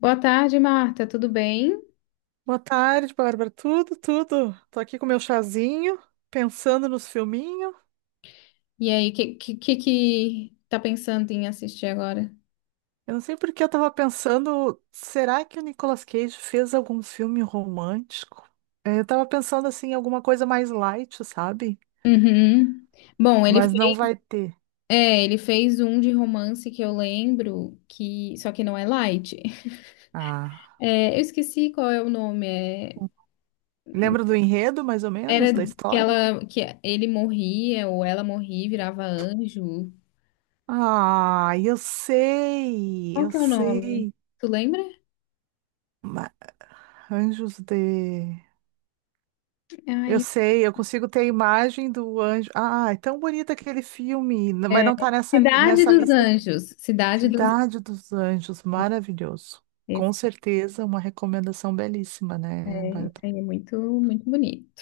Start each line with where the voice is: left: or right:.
left: Boa tarde, Marta. Tudo bem?
right: Boa tarde, Bárbara. Tudo. Tô aqui com meu chazinho, pensando nos filminhos.
left: E aí, o que que tá pensando em assistir agora?
right: Eu não sei por que eu tava pensando, será que o Nicolas Cage fez algum filme romântico? Eu tava pensando assim, em alguma coisa mais light, sabe?
left: Uhum. Bom, ele
right: Mas não
left: fez,
right: vai ter.
left: ele fez um de romance que eu lembro, que só que não é light.
right: Ah,
left: É, eu esqueci qual é o nome.
right: lembra do enredo, mais ou
left: Era
right: menos, da
left: que
right: história?
left: ela, que ele morria ou ela morria e virava anjo.
right: Ah, eu sei,
left: Qual
right: eu
left: que é o nome?
right: sei.
left: Tu lembra?
right: Ma- Anjos de... Eu
left: Ai,
right: sei, eu consigo ter a imagem do anjo. Ah, é tão bonito aquele filme, mas
left: é,
right: não tá nessa,
left: Cidade
right: nessa
left: dos
right: lista aqui.
left: Anjos. Cidade dos Anjos.
right: Cidade dos Anjos, maravilhoso. Com
left: Esse,
right: certeza, uma recomendação belíssima, né,
left: é,
right: Bárbara?
left: esse aí é muito, muito bonito.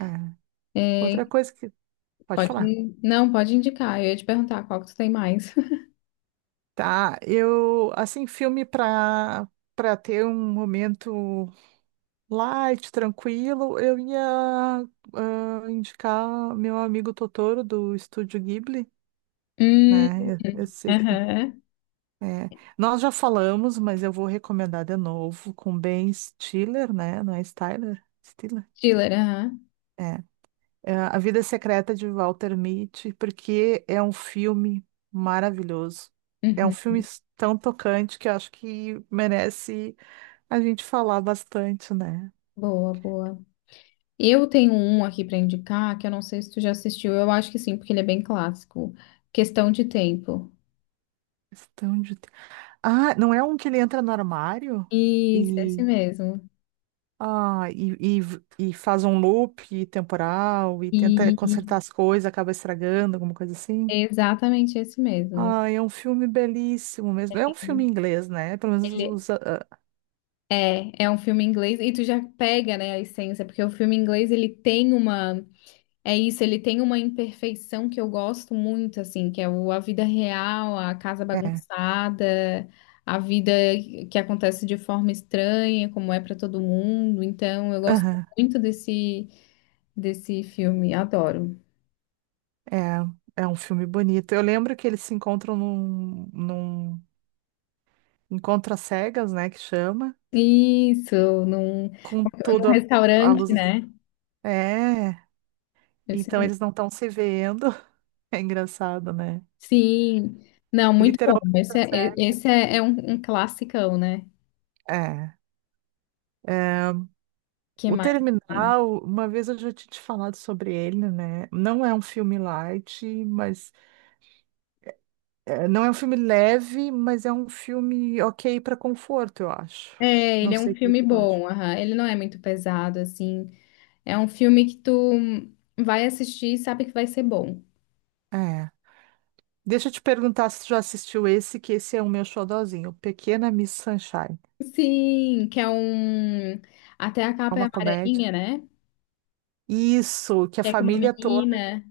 right: É. Outra coisa que... Pode
left: Pode,
right: falar.
left: não, pode indicar. Eu ia te perguntar qual que tu tem mais.
right: Tá, eu... Assim, filme para para ter um momento light, tranquilo, eu ia indicar meu amigo Totoro do Estúdio Ghibli,
left: Hum,
right: né? Eu sei que... tu...
left: aham.
right: É, nós já falamos, mas eu vou recomendar de novo com Ben Stiller, né? Não é Styler? Stiller?
left: Thriller, aham.
right: É. É, A Vida Secreta de Walter Mitty, porque é um filme maravilhoso. É um
left: Uhum.
right: filme tão tocante que eu acho que merece a gente falar bastante, né?
left: Boa, boa. Eu tenho um aqui pra indicar que eu não sei se tu já assistiu. Eu acho que sim, porque ele é bem clássico. Questão de Tempo.
right: Questão de... Ah, não é um que ele entra no armário
left: Isso, esse
right: e,
left: mesmo.
right: ah, e faz um loop temporal e tenta consertar
left: E
right: as coisas, acaba estragando, alguma coisa assim?
left: é exatamente esse mesmo.
right: Ai, é um filme belíssimo mesmo. É um filme inglês, né? Pelo menos
left: Ele
right: os, ah,
left: é, é um filme inglês e tu já pega, né, a essência, porque o filme inglês ele tem uma. É isso, ele tem uma imperfeição que eu gosto muito, assim, que é a vida real, a casa
right: ah, é.
left: bagunçada, a vida que acontece de forma estranha, como é para todo mundo. Então, eu gosto
right: Aham,
left: muito desse filme, adoro.
right: é, é um filme bonito. Eu lembro que eles se encontram num encontro às cegas, né? Que chama,
left: Isso, num,
right: com
left: num
right: tudo a
left: restaurante,
right: luz.
left: né?
right: É,
left: Esse
right: então
left: mesmo.
right: eles não estão se vendo. É engraçado, né?
left: Sim, não, muito bom.
right: Literalmente às cegas.
left: Esse é, é um, um classicão, né?
right: É. É.
left: Que
right: O
left: mais tem?
right: Terminal, uma vez eu já tinha te falado sobre ele, né? Não é um filme light, mas... É, não é um filme leve, mas é um filme ok para conforto, eu acho.
left: É, ele
right: Não
left: é um
right: sei o que
left: filme
right: tu acha.
left: bom, aham. Ele não é muito pesado, assim. É um filme que tu vai assistir e sabe que vai ser bom.
right: É. Deixa eu te perguntar se tu já assistiu esse, que esse é o meu xodózinho, Pequena Miss Sunshine.
left: Sim, que é um. Até a
right: É
left: capa é
right: uma comédia.
left: amarelinha, né?
right: Isso, que a
left: Que é com uma
right: família toda...
left: menina.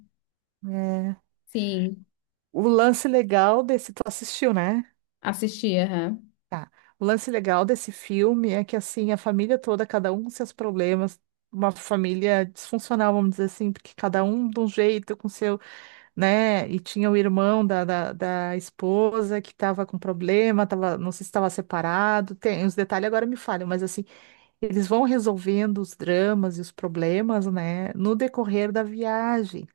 right: É.
left: Sim,
right: O lance legal desse... Tu assistiu, né?
left: assisti, aham.
right: Tá. O lance legal desse filme é que, assim, a família toda, cada um com seus problemas, uma família disfuncional, vamos dizer assim, porque cada um de um jeito, com seu... né? E tinha o irmão da esposa que estava com problema, tava, não sei se estava separado, tem os detalhes agora me falham, mas assim, eles vão resolvendo os dramas e os problemas, né, no decorrer da viagem.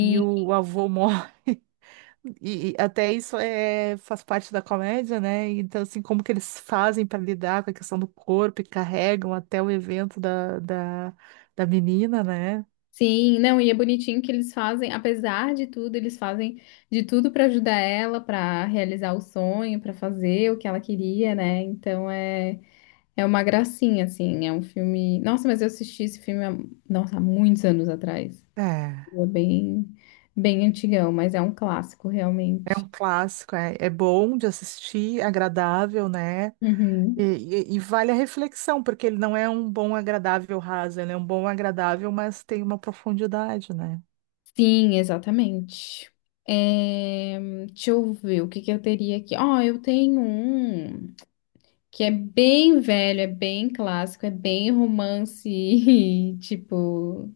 right: E o avô morre, e até isso é, faz parte da comédia, né? Então, assim, como que eles fazem para lidar com a questão do corpo e carregam até o evento da menina, né?
left: sim, não, e é bonitinho que eles fazem, apesar de tudo, eles fazem de tudo pra ajudar ela, pra realizar o sonho, pra fazer o que ela queria, né? Então é, é uma gracinha, assim, é um filme. Nossa, mas eu assisti esse filme há, nossa, há muitos anos atrás.
right: É.
left: É bem, bem antigão, mas é um clássico
right: É
left: realmente.
right: um clássico, é, é bom de assistir, agradável, né? E,
left: Uhum.
right: e vale a reflexão, porque ele não é um bom agradável raso, ele é um bom agradável, mas tem uma profundidade, né?
left: Sim, exatamente. É, deixa eu ver o que que eu teria aqui. Ó, eu tenho um que é bem velho, é bem clássico, é bem romance, tipo,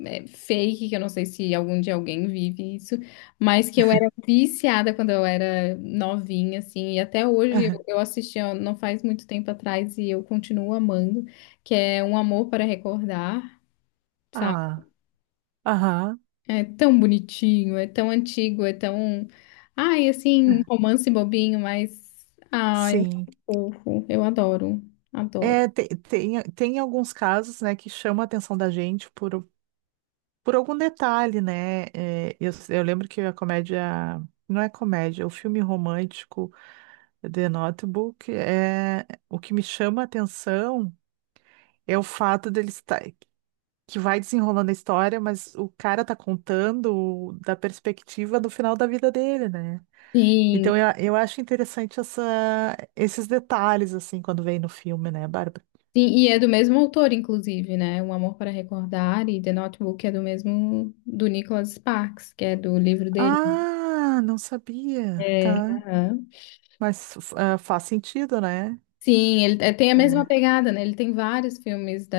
left: é, fake, que eu não sei se algum dia alguém vive isso, mas que eu era viciada quando eu era novinha, assim, e até hoje eu assisti ó, não faz muito tempo atrás e eu continuo amando, que é Um Amor para Recordar, sabe?
right: Ah, aham,
left: É tão bonitinho, é tão antigo, é tão. Ai, assim, romance bobinho, mas. Ai, é
right: sim.
left: tão fofo. Eu adoro, adoro.
right: É, tem, tem, alguns casos, né, que chamam a atenção da gente por algum detalhe, né? É, eu lembro que a comédia... Não é comédia, é o filme romântico The Notebook é o que me chama a atenção. É o fato dele estar que vai desenrolando a história, mas o cara tá contando da perspectiva do final da vida dele, né?
left: Sim,
right: Então eu acho interessante essa, esses detalhes, assim, quando vem no filme, né, Bárbara?
left: sim, e é do mesmo autor, inclusive, né? Um Amor para Recordar e The Notebook é do mesmo do Nicholas Sparks, que é do livro dele.
right: Ah, não sabia,
left: É,
right: tá?
left: aham.
right: Mas ah, faz sentido, né?
left: Sim, tem a mesma
right: É,
left: pegada, né? Ele tem vários filmes da,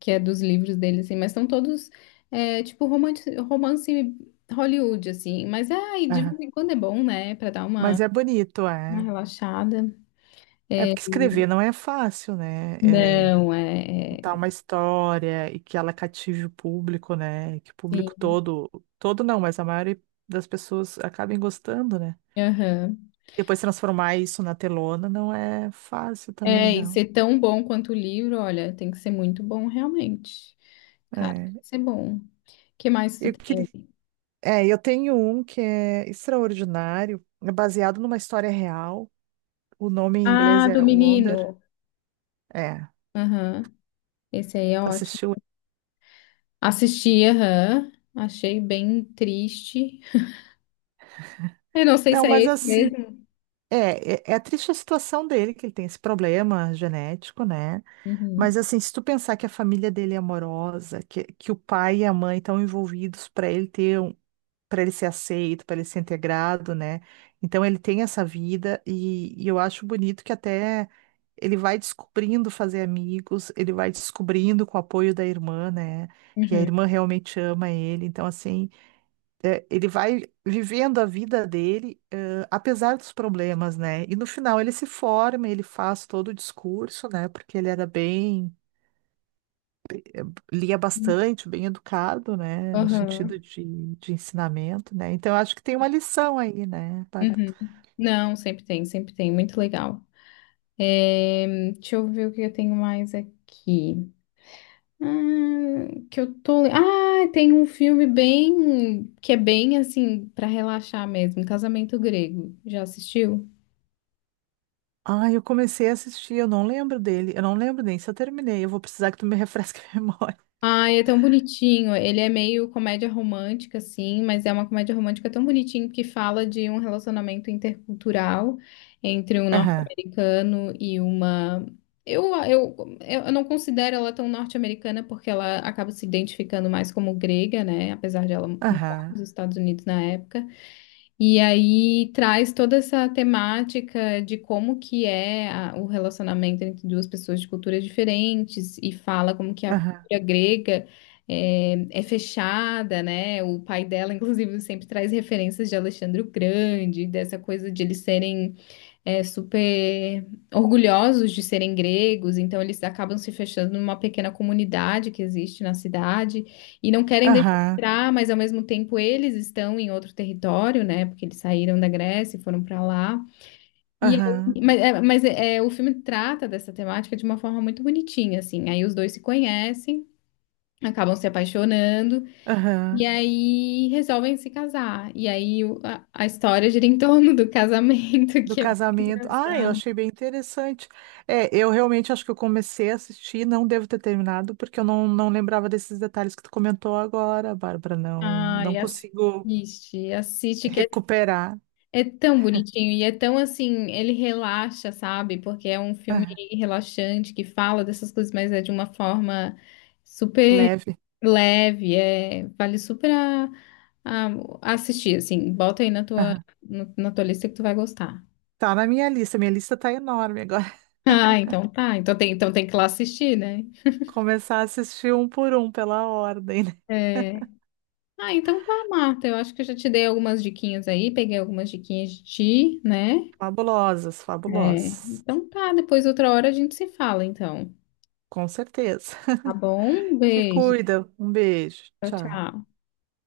left: que é dos livros dele, assim, mas são todos é, tipo romance, romance Hollywood, assim. Mas ai, de vez
right: aham.
left: em quando é bom, né? Pra dar
right: Mas é bonito,
left: uma
right: é.
left: relaxada.
right: É
left: É,
right: porque escrever não é fácil, né?
left: não, é. É,
right: Contar uma história e que ela cative o público, né? Que o público
left: sim,
right: todo, todo não, mas a maioria das pessoas acabem gostando, né?
left: aham.
right: Depois transformar isso na telona não é fácil também,
left: É, e
right: não.
left: ser tão bom quanto o livro, olha, tem que ser muito bom realmente. Cara, tem
right: É,
left: que ser bom. O que mais tu
right: eu queria,
left: tem?
right: é, eu tenho um que é extraordinário, é baseado numa história real. O nome em inglês
left: Ah, do
right: é Wonder.
left: menino.
right: É,
left: Aham. Esse aí é
right: tu
left: ótimo.
right: assistiu?
left: Assisti, aham. Achei bem triste. Eu não sei se
right: Não,
left: é
right: mas
left: esse
right: assim,
left: mesmo.
right: é triste a situação dele, que ele tem esse problema genético, né? Mas
left: Uhum.
right: assim, se tu pensar que a família dele é amorosa, que o pai e a mãe estão envolvidos para ele ter um, para ele ser aceito, para ele ser integrado, né? Então ele tem essa vida e eu acho bonito que até ele vai descobrindo fazer amigos, ele vai descobrindo com o apoio da irmã, né? E a
left: Uhum.
right: irmã realmente ama ele. Então, assim, é, ele vai vivendo a vida dele, eh, apesar dos problemas, né? E no final ele se forma, ele faz todo o discurso, né? Porque ele era bem... lia bastante, bem educado, né, no sentido
left: Aham.
right: de ensinamento, né? Então eu acho que tem uma lição aí, né, Bárbara?
left: Uhum. Não, sempre tem, sempre tem. Muito legal. É, deixa eu ver o que eu tenho mais aqui. Ah, que eu tô. Ah, tem um filme bem. Que é bem assim, pra relaxar mesmo. Casamento Grego. Já assistiu?
right: Ah, eu comecei a assistir, eu não lembro dele, eu não lembro nem se eu terminei, eu vou precisar que tu me refresque a memória.
left: Ai, é tão bonitinho. Ele é meio comédia romântica, assim, mas é uma comédia romântica tão bonitinho que fala de um relacionamento intercultural entre um
right: Aham,
left: norte-americano e uma. Eu, eu, eu não considero ela tão norte-americana porque ela acaba se identificando mais como grega, né? Apesar de ela morar
right: aham,
left: nos Estados Unidos na época. E aí traz toda essa temática de como que é o relacionamento entre duas pessoas de culturas diferentes e fala como que a
right: aham,
left: cultura grega é, é fechada, né? O pai dela, inclusive, sempre traz referências de Alexandre o Grande, dessa coisa de eles serem é, super orgulhosos de serem gregos, então eles acabam se fechando numa pequena comunidade que existe na cidade e não querem deixar
right: aham,
left: entrar, mas ao mesmo tempo eles estão em outro território, né? Porque eles saíram da Grécia e foram para lá.
right: aham,
left: Mas é, é, o filme trata dessa temática de uma forma muito bonitinha, assim. Aí os dois se conhecem. Acabam se apaixonando e
right: aham.
left: aí resolvem se casar. E aí a história gira em torno do casamento,
right: Do
left: que é muito
right: casamento. Ah, eu
left: engraçado.
right: achei bem interessante. É, eu realmente acho que eu comecei a assistir, não devo ter terminado, porque eu não lembrava desses detalhes que tu comentou agora, Bárbara. Não, não
left: Ai,
right: consigo
left: assiste, assiste que é,
right: recuperar.
left: é tão bonitinho e é tão assim, ele relaxa, sabe? Porque é um filme relaxante que fala dessas coisas, mas é de uma forma super
right: Leve.
left: leve, é, vale super a- a assistir, assim, bota aí na tua,
right: Aham.
left: na tua lista que tu vai gostar.
right: Tá na minha lista. Minha lista tá enorme agora.
left: Ah, então tá, então tem que ir lá assistir, né?
right: Começar a assistir um por um pela ordem, né?
left: É. Ah, então tá, Marta, eu acho que eu já te dei algumas diquinhas aí, peguei algumas diquinhas de ti, né?
right: Fabulosas,
left: É.
right: fabulosas.
left: Então tá, depois outra hora a gente se fala, então.
right: Com certeza.
left: Tá bom? Um
right: Te
left: beijo.
right: cuida. Um beijo.
left: Tchau,
right: Tchau.
left: tchau.